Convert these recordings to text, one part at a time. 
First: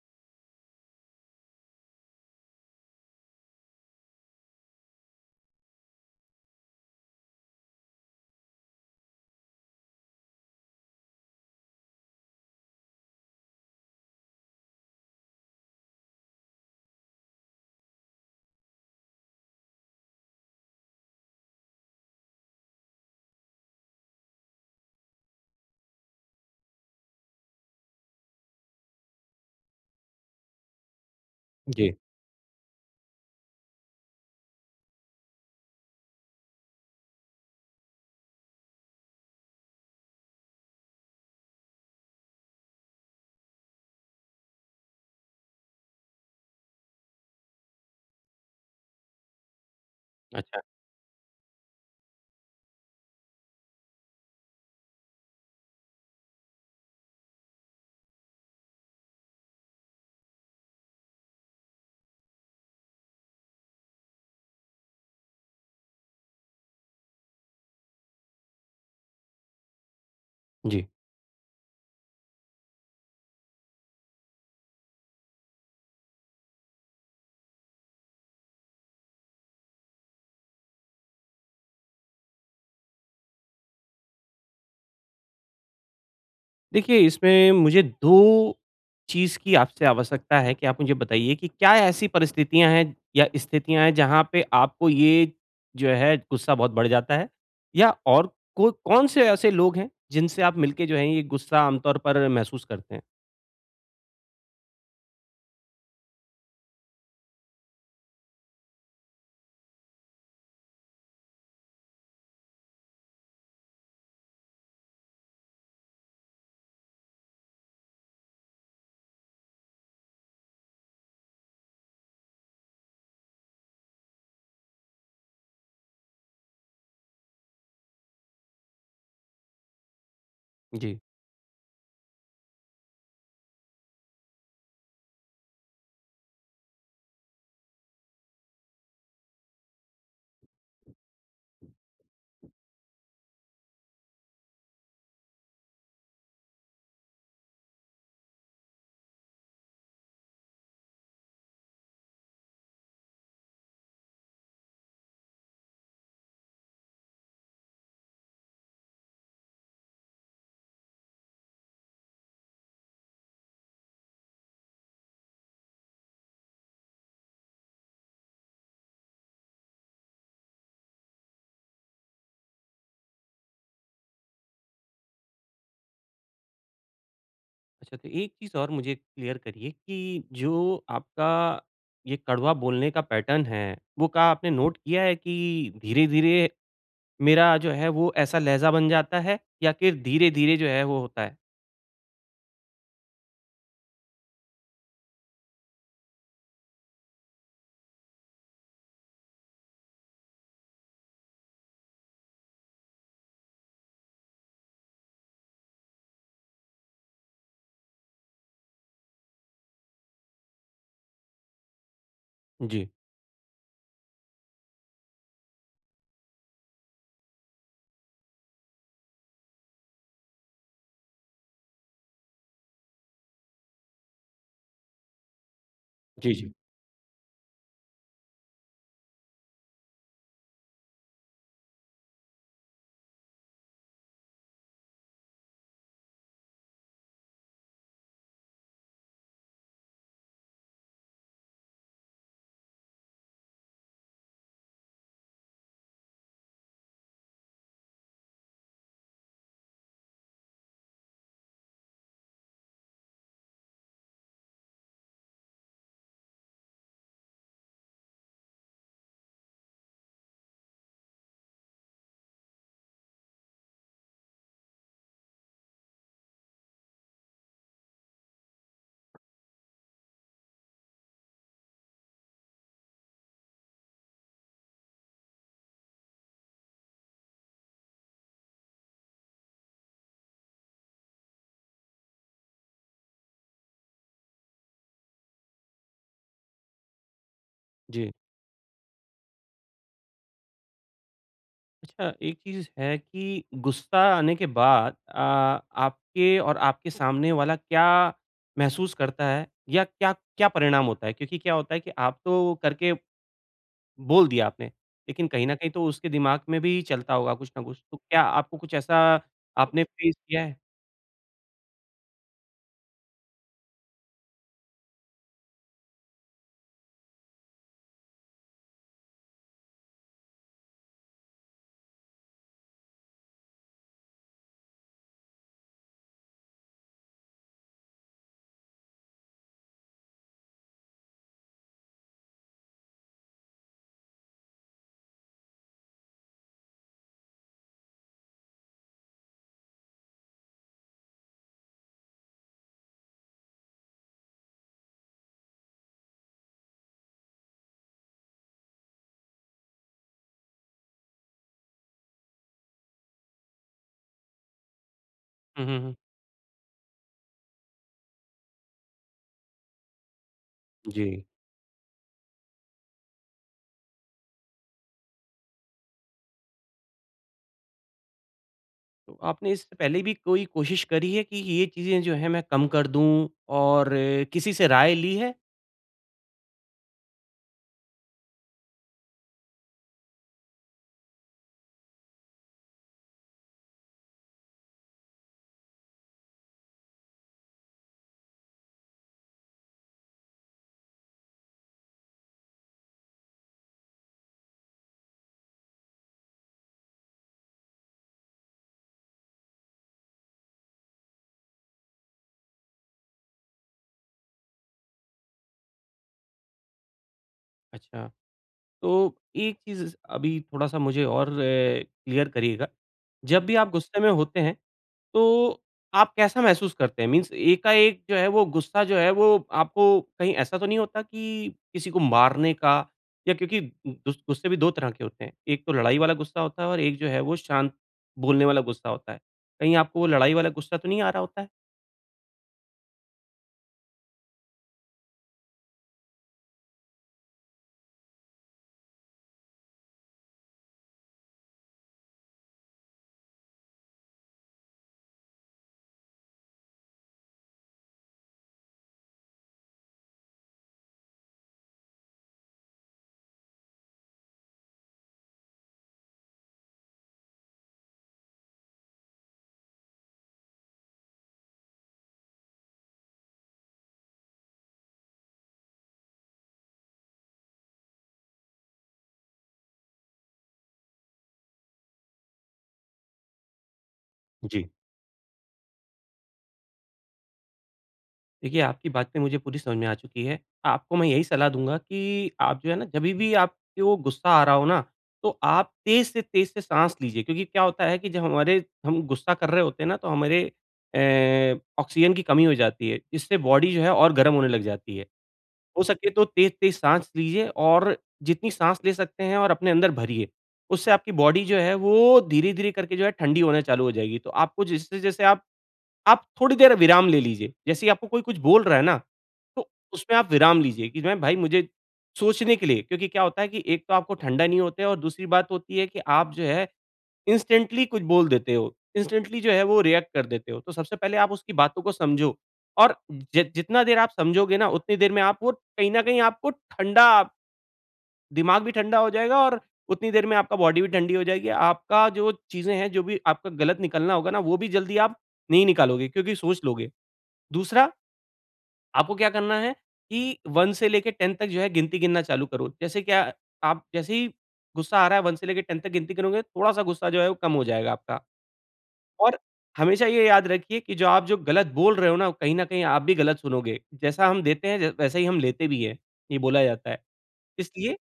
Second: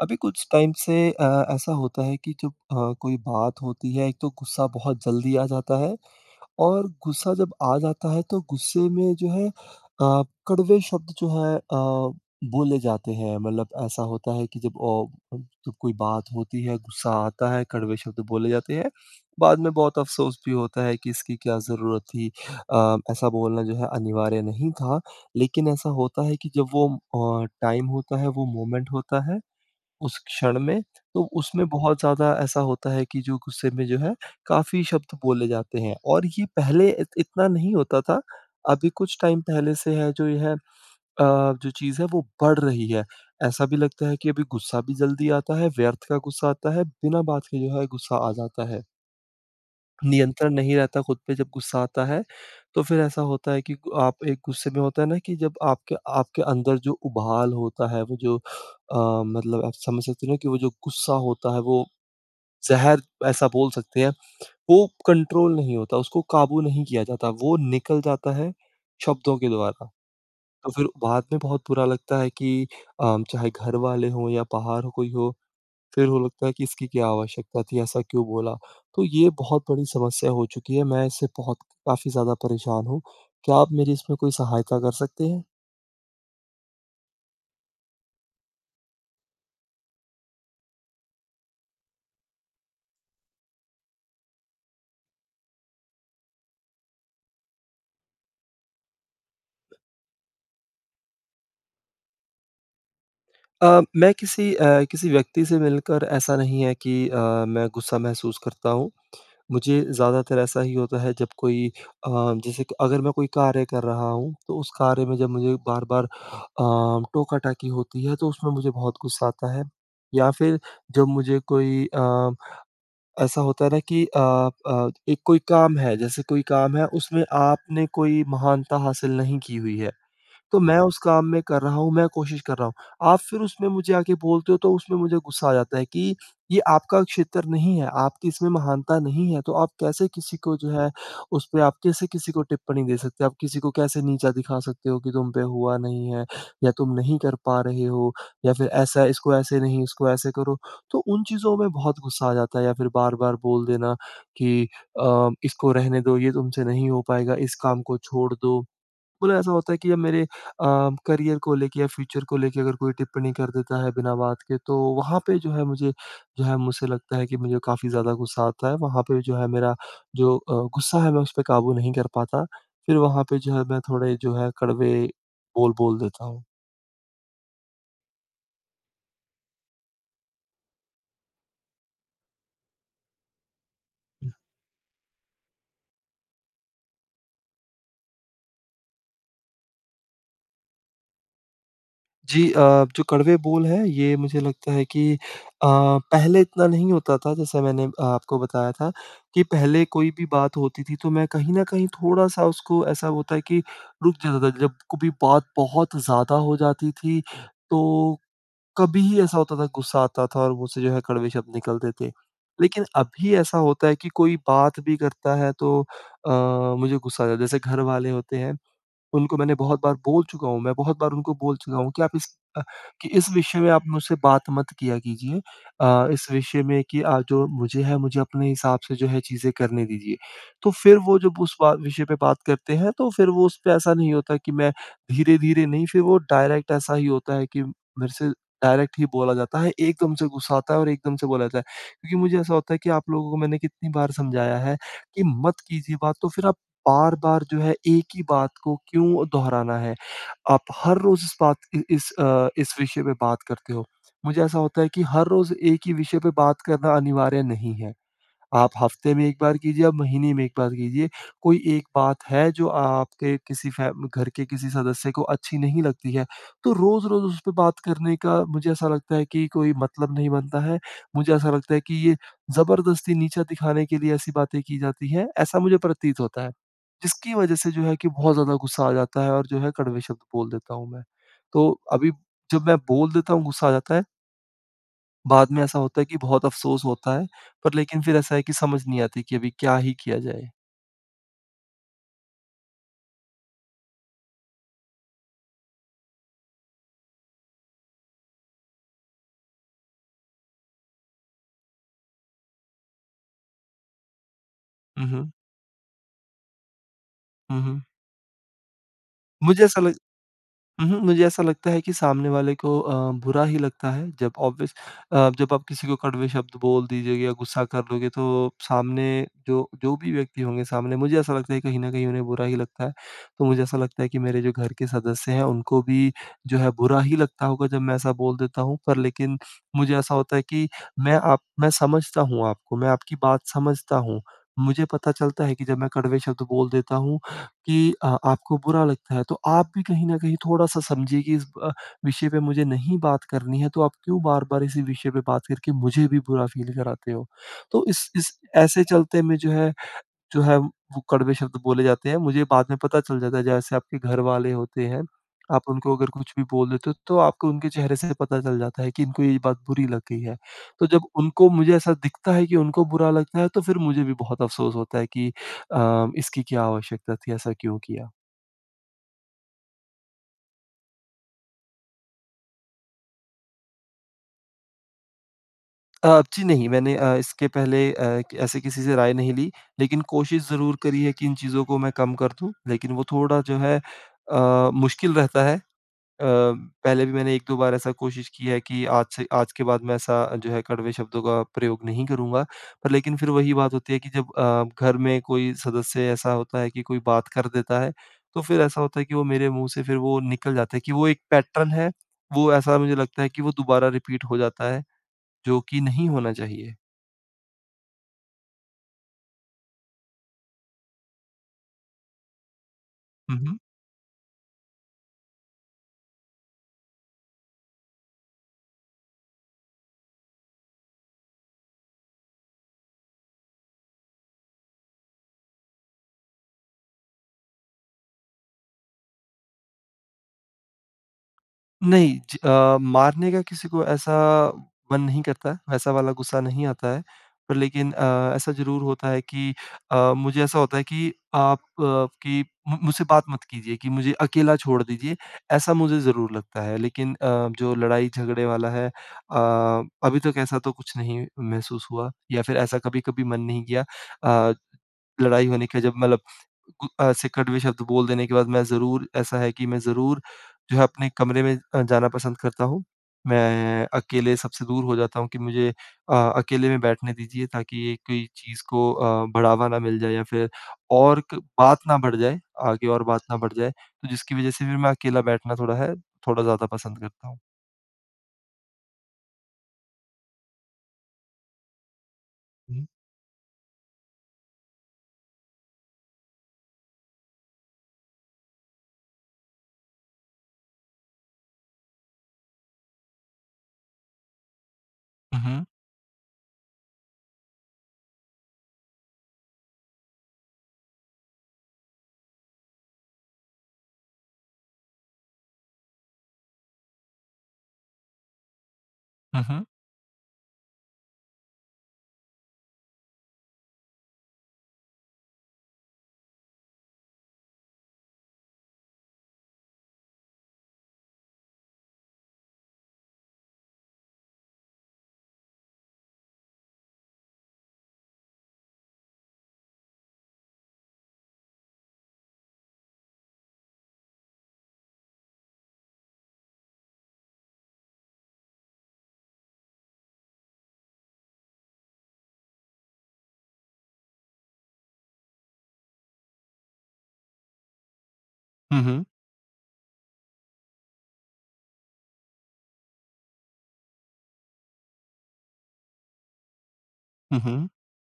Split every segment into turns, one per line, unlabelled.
अभी कुछ टाइम से अ, ऐसा होता है कि जब अ, कोई बात होती है एक तो गुस्सा बहुत जल्दी आ जाता है। और गुस्सा जब आ जाता है तो गुस्से में जो है अ, कड़वे शब्द जो हैं अ, बोले जाते हैं मतलब ऐसा होता है कि जब अ, उ तो कोई बात होती है गुस्सा आता है कड़वे शब्द बोले जाते हैं बाद में बहुत अफ़सोस भी होता है कि इसकी क्या ज़रूरत थी? अ, ऐसा बोलना जो है अनिवार्य नहीं था लेकिन ऐसा होता है कि जब वो अ, टाइम होता है वो मोमेंट होता है। उस क्षण में तो उसमें
जी।
बहुत ज़्यादा ऐसा होता है कि जो गुस्से में जो है काफ़ी शब्द बोले जाते हैं और ये पहले इत इतना नहीं होता था अभी कुछ टाइम पहले से है जो ये है अ, जो चीज़ है वो बढ़ रही है। ऐसा भी लगता है कि अभी गुस्सा भी जल्दी आता है व्यर्थ का गुस्सा आता है बिना बात के जो है गुस्सा आ जाता है। नियंत्रण
अच्छा।
नहीं रहता ख़ुद पे जब गुस्सा आता है तो फ़िर ऐसा होता है कि गु आप एक गुस्से में होता हैं ना कि जब आपके आपके अंदर जो उबाल होता है वो जो अ, मतलब आप समझ सकते हो ना कि वो जो गुस्सा होता है वो ज़हर ऐसा बोल सकते हैं। वो कंट्रोल नहीं होता उसको काबू नहीं किया जाता। वो निकल जाता है शब्दों के द्वारा। तो फ़िर
जी।
बाद में बहुत बुरा लगता है कि अ, चाहे घर वाले हों या बाहर ह कोई हो फ़िर वो लगता है कि इसकी क्या आवश्यकता थी ऐसा क्यों बोला? तो ये बहुत बड़ी समस्या हो चुकी है मैं इससे बहुत काफ़ी ज़्यादा परेशान हूँ। क्या आप मेरी इसमें कोई सहायता कर सकते हैं?
देखिए इसमें मुझे 2 चीज़ की आपसे आवश्यकता है कि आप मुझे बताईए की क्या ऐसी परिस्थितियाँ है या स्थितियाँ हैं जहाँ पे आपको ये जो है, ग़ुस्सा बहुत बढ़ जाता है? या और को कौन से ऐसे लोग हैं जिनसे आप मिलके जो हैं, ये ग़ुस्सा आमतौर पर महसूस करते हैं?
अ, मैं किसी अ, किसी व्यक्ति से मिलकर ऐसा नहीं हैं कि अ, मैं ग़ुस्सा महसूस करता हूँ। मुझे ज़्यादातर ऐसा ही होता है जब कोई अ, जैसे अगर मैं कोई कार्य कर रहा हूँ, तो उस कार्य में जब मुझे बार-बार अ, टोका-टाकी होती है तो उसमें मुझे बहुत ग़ुस्सा आता है। या फिर जब मुझे कोई अ, ऐसा होता है ना कि अ अ एक कोई काम है जैसे कोई काम है उसमें आपने कोई महानता हासिल नहीं की हुई है। तो मैं उस
जी।
काम में कर रहा हूँ, मैं क़ोशिश कर रहा हूँ। आप फिर उसमें मुझे आके बोलते हो तो उसमें मुझे ग़ुस्सा आ जाता है कि ये आपका क्षेत्र नहीं है। आपकी इसमें महानता नहीं है, तो आप कैसे किसी को जो है उसपे आप कैसे किसी को टिप्पणी दे सकते हो। आप किसी को कैसे नीचा दिखा सकते हो कि तुम पे हुआ नहीं है? या तुम नहीं कर पा रहे हो या फिर ऐसा इसको ऐसे नहीं, इसको ऐसे करो, तो उन चीज़ों में बहुत ग़ुस्सा आ जाता है या फिर बार-बार बोल देना कि अ, इसको रहने दो ये तुमसे नहीं हो पाएगा, इस काम को छोड़ दो। मतलब ऐसा होता है कि अब मेरे अ, करियर को लेके या फ्यूचर को लेके अगर कोई टिप्पणी कर देता है बिना बात के तो, वहाँ पे जो है मुझे जो है मुझसे लगता है कि, मुझे काफ़ी ज़्यादा ग़ुस्सा आता है। वहाँ पे जो है मेरा जो अ, ग़ुस्सा है मैं उसपे काबू नहीं कर पाता, फिर वहाँ पे जो है मैं थोड़े जो है कड़वे बोल, बोल देता हूँ।
अच्छा तो, एक चीज़ और मुझे क्लियर करिए कि जो आपका ये कड़वा बोलने का पैटर्न है, वो का
हुँ।
आपने नोट किया है कि, धीरे-धीरे मेरा जो है वो ऐसा लहज़ा बन जाता है, या फिर धीरे-धीरे जो है वो होता है?
जी अ, जो कड़वे बोल हैं ये मुझे लगता है कि अ, पहले इतना नहीं होता था जैसे मैंने अ, आपको बताया था कि पहले कोई भी बात होती थी, तो मैं कहीं न कहीं थोड़ा-सा उसको ऐसा होता है कि रुक जाता था। जब कभी बात बहुत ज़्यादा हो जाती थी, तो कभी ही ऐसा होता था गुस्सा आता था और मुँह से जो है कड़वे शब्द निकलते थे। लेकिन
जी।
अभी ऐसा होता है कि, कोई बात भी करता है तो अ, मुझे गुस्सा आ जाता है। जैसे घर वाले होते हैं, उनको मैंने बहुत बार बोल चुका हूँ, मैं बहुत बार उनको बोल चूका हूँ कि आप इस अ, कि इस विषय में आप मुझसे बात मत किया कीजिए। अ, इस
जी, जी।
विषय में कि अ, जो मुझे है मुझे अपने हिसाब से जो है चीज़ें करने दीजिए। तो फिर वो जब उस बा विषय पे बात करते हैं तो फिर वो उसपे ऐसा नहीं होता है कि मैं धीरे-धीरे नहीं फिर वो डायरेक्ट ऐसा ही होता है कि मेरे से डायरेक्ट ही बोला जाता है। एकदम से गुस्सा आता है और एकदम से बोला जाता है। क्योंकि मुझे ऐसा होता है कि आप लोगों को मैंने कितनी बार समझाया है कि, मत कीजिए बात तो फिर आप बार-बार जो है एक ही बात को क्यों दोहराना है? आप हर रोज़ इस बात इ इस अ, इस विषय पे बात करते हो। मुझे ऐसा होता है कि, हर रोज़ एक ही विषय पे बात करना अनिवार्य नहीं है। आप हफ्ते में एक बार कीजिए, आप महीने में एक बार कीजिए। कोई एक बात है जो आपके किसी फ़ै घर के किसी सदस्य को अच्छी नहीं लगती है, तो रोज़-रोज़ उसपे बात करने का मुझे ऐसा लगता है कि कोई मतलब नहीं बनता है। मुझे ऐसा लगता है कि ये जबरदस्ती नीचा दिखाने के लिए ऐसी बातें की जाती हैं, ऐसा मुझे प्रतीत होता है। जिसकी वजह से जो है कि बहुत ज़्यादा गुस्सा आ जाता है और जो है कड़वे शब्द बोल देता हूँ मैं। तो अभी जब मैं बोल देता हूँ, गुस्सा आ जाता है। बाद में ऐसा होता है कि बहुत अफ़सोस होता है, पर लेकिन
जी।
फ़िर ऐसा है कि समझ नहीं आती कि अभी क्या ही किया जाए?
अच्छा, एक चीज़ है कि गुस्सा आने के बाद अ, आपके और आपके सामने वाला क्या महसूस करता है? या क्या क्या परिणाम होता है क्योंकि क्या होता है कि आप तो करके बोल दिया आपने।
हुँ,
लेकिन
हुँ।
कहीं न कहीं, तो उसके दिमाग में भी चलता होगा कुछ
हुँ,
न
हुँ।
कुछ। तो क्या आपको कुछ ऐसा
मुझे ऐसा
आपने
लग
फेस किया हैं?
उहुँ। मुझे ऐसा लगता है कि सामने वाले को अ, बुरा ही लगता है जब ऑब्वियस अ, जब आप किसी को कड़वे शब्द बोल दीजिए या गुस्सा कर लोगे तो सामने जो जो भी व्यक्ति होंगे सामने मुझे ऐसा लगता है कहीं न कहीं उन्हें बुरा ही लगता है। तो मुझे ऐसा लगता है कि मेरे जो घर के सदस्य हैं उनको भी जो है बुरा ही लगता होगा जब मैं ऐसा बोल देता हूँ। पर लेकिन मुझे ऐसा होता है कि मैं आप मैं समझता हूँ आपको। मैं आपकी बात समझता हूँ मुझे पता चलता है कि जब मैं कड़वे शब्द बोल देता हूँ कि अ, आपको बुरा लगता है तो आप भी कहीं न कहीं थोड़ा-सा समझिए कि इस अ, विषय पे मुझे नहीं बात करनी है तो आप क्यों बार-बार इसी विषय पे बात करके मुझे भी बुरा फ़ील कराते हो। तो इस इस ऐसे चलते में जो है जो है वो कड़वे शब्द बोले जाते हैं। मुझे बाद में पता चल जाता है जैसे आपके घर वाले होते हैं, आप
हुँ, हुँ,
उनको
हुँ।
अगर कुछ भी बोल देते हो तो आपको उनके चेहरे से पता चल जाता है कि इनको ये बात बुरी लग गई है। तो जब
जी।
उनको मुझे ऐसा दिखता है कि उनको बुरा लगता है तो फ़िर मुझे भी बहुत अफ़सोस होता है कि अ, इसकी क्या आवश्यकता थी ऐसा क्यों किया?
तो आपने इससे पहले भी कोई कोशिश करी है कि, ये चीज़ें जो है मैं कम कर दूँ और किसी से राय ली है?
अ, जी नहीं, मैंने अ, इसके पहले अ, ऐसे किसी से राय नहीं ली, लेकिन कोशिश ज़रूर करी हैं कि इन चीज़ों को मैं कम कर दूँ लेकिन वो थोड़ा जो है अ, मुश्किल रहता है। अ, पहले भी मैंने एक-दो बार ऐसा कोशिश किया है कि आज से आज के बाद मैं ऐसा जो है कड़वे शब्दों का प्रयोग नहीं करूँगा। पर लेकिन फिर वही बात होती है कि, जब अ, घर में कोई सदस्य ऐसा होता है कि कोई बात कर देता है, तो फिर ऐसा होता है कि वो मेरे मुँह से फिर वो निकल जाता हैं कि वो एक पैटर्न है। वो ऐसा मुझे लगता है कि वो दोबारा रिपीट हो जाता है, जो कि नहीं होना चाहिए।
अच्छा, तो एक चीज़ अभी थोड़ा-सा मुझे और क्लियर करिएगा।
हुँ,
जब भी
हुँ।
आप गुस्से में होते हैं, तो आप कैसा महसूस करते हैं? मीन्स एका-एक जो है वो गुस्सा जो है, वो आपको कहीं ऐसा तो नहीं होता कि किसी को मारने का या क्योंकि गु गुस्से भी 2 तरह के होते हैं। 1 तो लड़ाई वाला गुस्सा होता है और 1 जो है वो शांत बोलने वाला गुस्सा होता है। कहीं आपको वो लड़ाई वाला गुस्सा तो नहीं आ रहा होता है?
नहीं। ज अ, मारने का किसी को ऐसा मन नहीं करता, वैसा वाला गुस्सा नहीं आता है। पर लेकिन अ, ऐसा ज़रूर होता है कि अ, मुझे ऐसा होता है कि आप की मु मुझसे बात मत कीजिए की मुझे अकेला छोड़ दीजिए, ऐसा मुझे ज़रूर लगता है। लेकिन अ, जो लड़ाई-झगड़े वाला है अ, अभी तक ऐसा तो कुछ नहीं महसूस हुआ या फिर ऐसा कभी-कभी मन नहीं किया। अ, लड़ाई होने के जब मतलब उ ऐसे कड़वे शब्द बोल देने के बाद मैं ज़रूर ऐसा है कि मैं ज़रूर जो है अपने कमरे में अ, जाना पसंद करता हूँ। मैं अकेले सबसे दूर हो जाता हूँ कि मुझे अ, अकेले में बैठने दीजिए ताकि एक ये चीज़ को अ, बढ़ावा ना मिल जाए या फिर और क बात ना बढ़ जाए आगे और बात ना बढ़ जाए, तो जिसकी वजह
जी।
से भी मैं अकेला बैठना थोड़ा है, थोड़ा ज़्यादा पसंद करता हूँ।
देखिए, आपकी बातें मुझे पूरी समझ में आ चुकी हैं। आपको मैं यही सलाह दूँगा कि आप जो है ना
हुँ।
जभी भी आपके वो गुस्सा आ रहा हो ना? तो आप तेज से तेज से साँस लीजिए क्योंकि क्या होता है कि जब हमारे हम गुस्सा कर रहे होते हैं ना तो हमारे ए आक्सीज़न की कमी हो जाती है। इससे बॉडी जो है और गरम होने लग जाती है।
हुँ, हुँ।
हो सके तो तेज-तेज साँस लीजिए और जितनी साँस ले सकते हैं और अपने अंदर भरिए, उससे आपकी बॉडी जो है वो धीरे-धीरे करके जो है ठंडी होना चालू हो जाएगी। तो आपको जैसे-जैसे आप आप थोड़ी देर विराम ले लीजिए, जैसे ही आपको कोई कुछ बोल रहा है ना?
हुँ, हुँ।
तो उसमें आप विराम लीजिए कि ना भई मुझे सोचने के लिए क्योंकि क्या होता है कि एक तो आपको ठंडा नहीं होते और दूसरी बात होती है कि आप जो है इंस्टेंटली कुछ बोल देते हो, इंस्टेंटली जो है वो रिएक्ट कर देते हो। तो सबसे पहले आप उसकी बातों को समझो और ज जितना देर आप समझोगे ना उतनी देर में आप वो कहीं न कहीं आपको ठंडा दिमाग भी ठंडा हो जाएगा और उतनी देर में आपका बॉडी भी ठंडी हो जाएगी। आपका जो चीज़ें हैं जो भी आपका गलत निकलना होगा ना वो भी जल्दी आप नहीं निकालोगे क्योंकि सोच लोगे। दूसरा आपको क्या करना है कि 1 से लेके 10 तक जो है गिनती गिनना चालू करो। जैसे क्या आप जैसे ही गुस्सा आ रहा है 1 से लेके 10 तक गिनती गिनोगे। थोड़ा-सा गुस्सा जो है वो कम हो जाएगा आपका।
हुँ, हुँ।
और हमेशा ये याद रखिए कि जो आप जो गलत बोल रहे हो ना, वो कहीं न कहीं आप भी गलत सुनोगे। जैसा हम देते हैं ज वैसा ही हम लेते भी हैं ये बोला जाता है।
हुँ, हुँ।
इसलिए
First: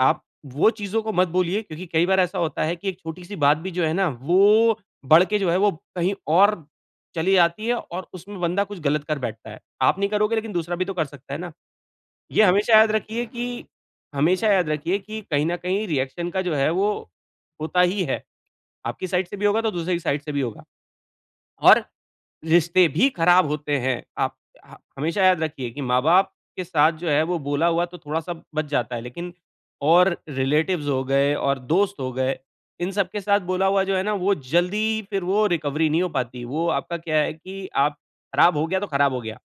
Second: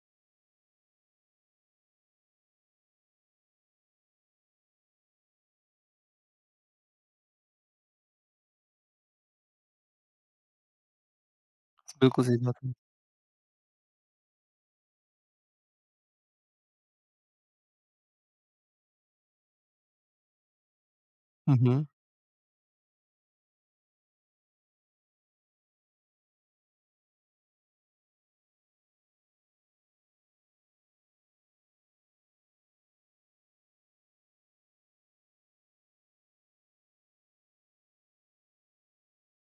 आप वो चीज़ों को मत बोलिए क्योंकि कई बार ऐसा होता है कि एक छोटी-सी बात भी जो है ना वो बढ़ के जो है वो कहीं और चली जाती है और उसमें बंदा कुछ गलत कर बैठता है। आप नहीं करोगे लेकिन दूसरा भी तो कर सकता है ना?
बिल्कुल, सही
ये
बात है।
हमेशा याद रखिए कि हमेशा याद रखिए कि कहीं न कहीं रिएक्शन का जो है वो होता ही है। आपकी साइड से भी होगा तो दूसरे की साइड से भी होगा
हुँ,
और
हुँ।
रिश्ते भी ख़राब होते हैं। आप ह हमेशा याद रखिए कि माँ-बाप के साथ जो है वो बोला हुआ तो थोड़ा-सा बच जाता है। लेकिन और रिलेटिव्स हो गए और दोस्त हो गए, इन सब के साथ बोला हुआ जो है ना वो ज़ल्दी ही फिर वो रिकवरी नहीं हो पाती। वो आपका क्या है कि, आप ख़राब हो गया तो ख़राब हो गया।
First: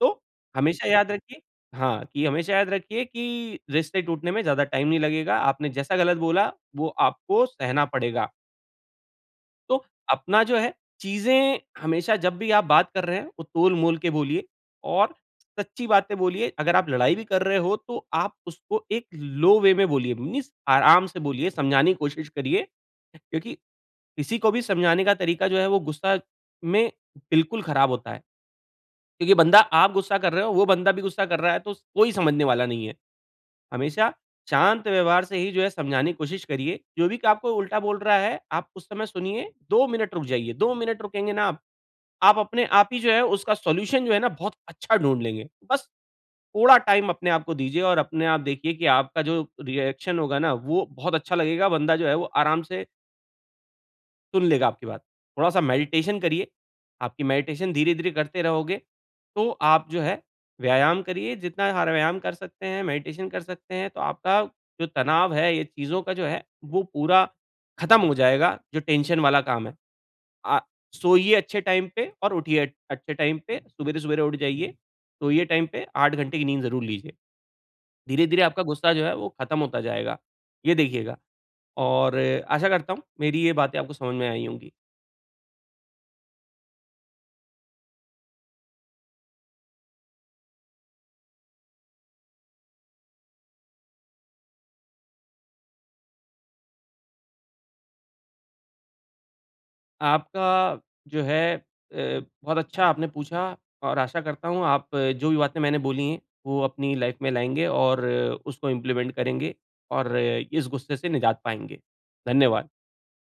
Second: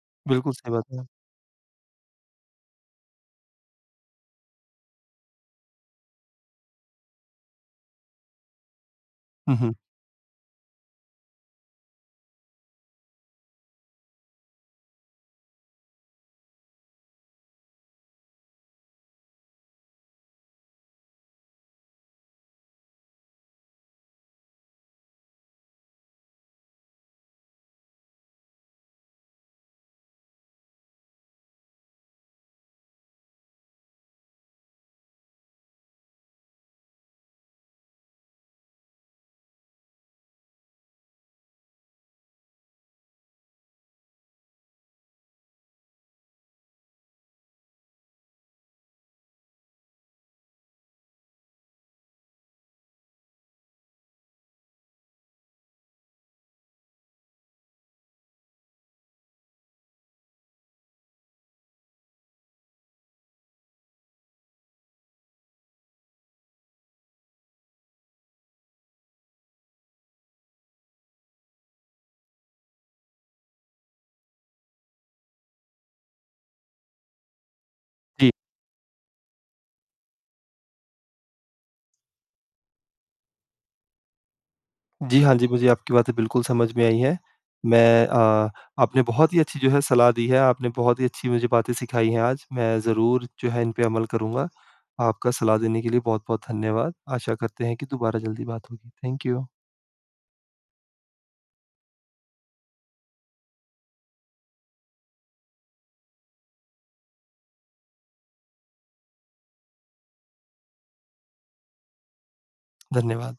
तो,
बिल्कुल सही बात
हमेशा
है।
याद रखिए हाँ, कि हमेशा याद रखिए कि रिश्ते टूटने में ज़्यादा टाइम नहीं लगेगा। आपने जैसा गलत बोला वो आपको सहना पड़ेगा।
हुँ, हुँ।
तो अपना जो है चीज़ें हमेशा जब भी आप बात कर रहे हैं वो तोल-मोल के बोलिए और सच्ची बातें बोलिए। अगर आप लड़ाई भी कर रहे हो तो आप उसको एक लो वे में बोलिए, मीन्स आराम से बोलिए, समझाने की कोशिश करिए। क्योंकि किसी को भी समझाने का तरीका जो है वो गुस्सा में बिल्कुल ख़राब होता है। क्योंकि बंदा आप गुस्सा कर रहे हो, वो बंदा भी गुस्सा कर रहा है तो स कोई समझने वाला नहीं है। हमेशा शांत व्यवहार से ही जो है समझाने की कोशिश करिए। जो भी आपको उल्टा बोल रहा है, आप उस समय सुनिए, 2 मिनट रुक जाइए, 2 मिनट रुकेंगे न आप, आप अपने आप ही जो है उसका सॉल्यूशन जो है न बहुत अच्छा ढूँढ लेंगे। बस थोड़ा टाइम अपने आप को दीजिए और अपने आप देखिए कि आपका जो रिएक्शन होगा न वो बहुत अच्छा लगेगा। बंदा जो है वो आराम से सुन लेगा आपकी बात। थोड़ा-सा मेडिटेशन करिए। आपकी मेडिटेशन धीरे-धीरे करते रहोगे तो आप जो है व्यायाम करिए, जितना हर व्यायाम कर सकते हैं, मेडिटेशन कर सकते हैं, तो आपका जो तनाव है ये चीज़ों का जो है वो पूरा ख़त्म हो जाएगा जो टेंशन वाला काम है। अ, सोइए अच्छे टाइम पे और उठिए अ, अच्छे टाइम पे। सवेरे-सवेरे उठ जाइए, सोइए टाइम पे 8 घंटे की नींद ज़रूर लीजिए।
जी।
धीरे-धीरे आपका गुस्सा जो है वो ख़त्म होता जाएगा, ये देखिएगा। और आशा करता हूँ मेरी ये बातें आपको समझ में आई होंगी।
जी। हाँ, जी मुझे आपकी बातें बिल्कुल समझ में आई है। मैं अ, आपने बहुत ही अच्छी जो है सलाह दी है, आपने बहुत ही अच्छी मुझे बातें सिखाई हैं आज। मैं ज़रूर जो है इन पे अमल करूँगा। आपका सलाह देने के लिए बहुत-बहुत धन्यवाद, आशा करते हैं कि दोबारा जल्दी बात होगी। Thank you.
आपका जो है अ, बहुत अच्छा आपने पूछा और आशा करता हूँ आप जो भी बातें मैंने बोली है वो अपनी लाइफ़ में लाएँगे और उसको इंप्लीमेंट करेंगे और इस गुस्से से निजात पाएँगे। धन्यवाद।
धन्यवाद।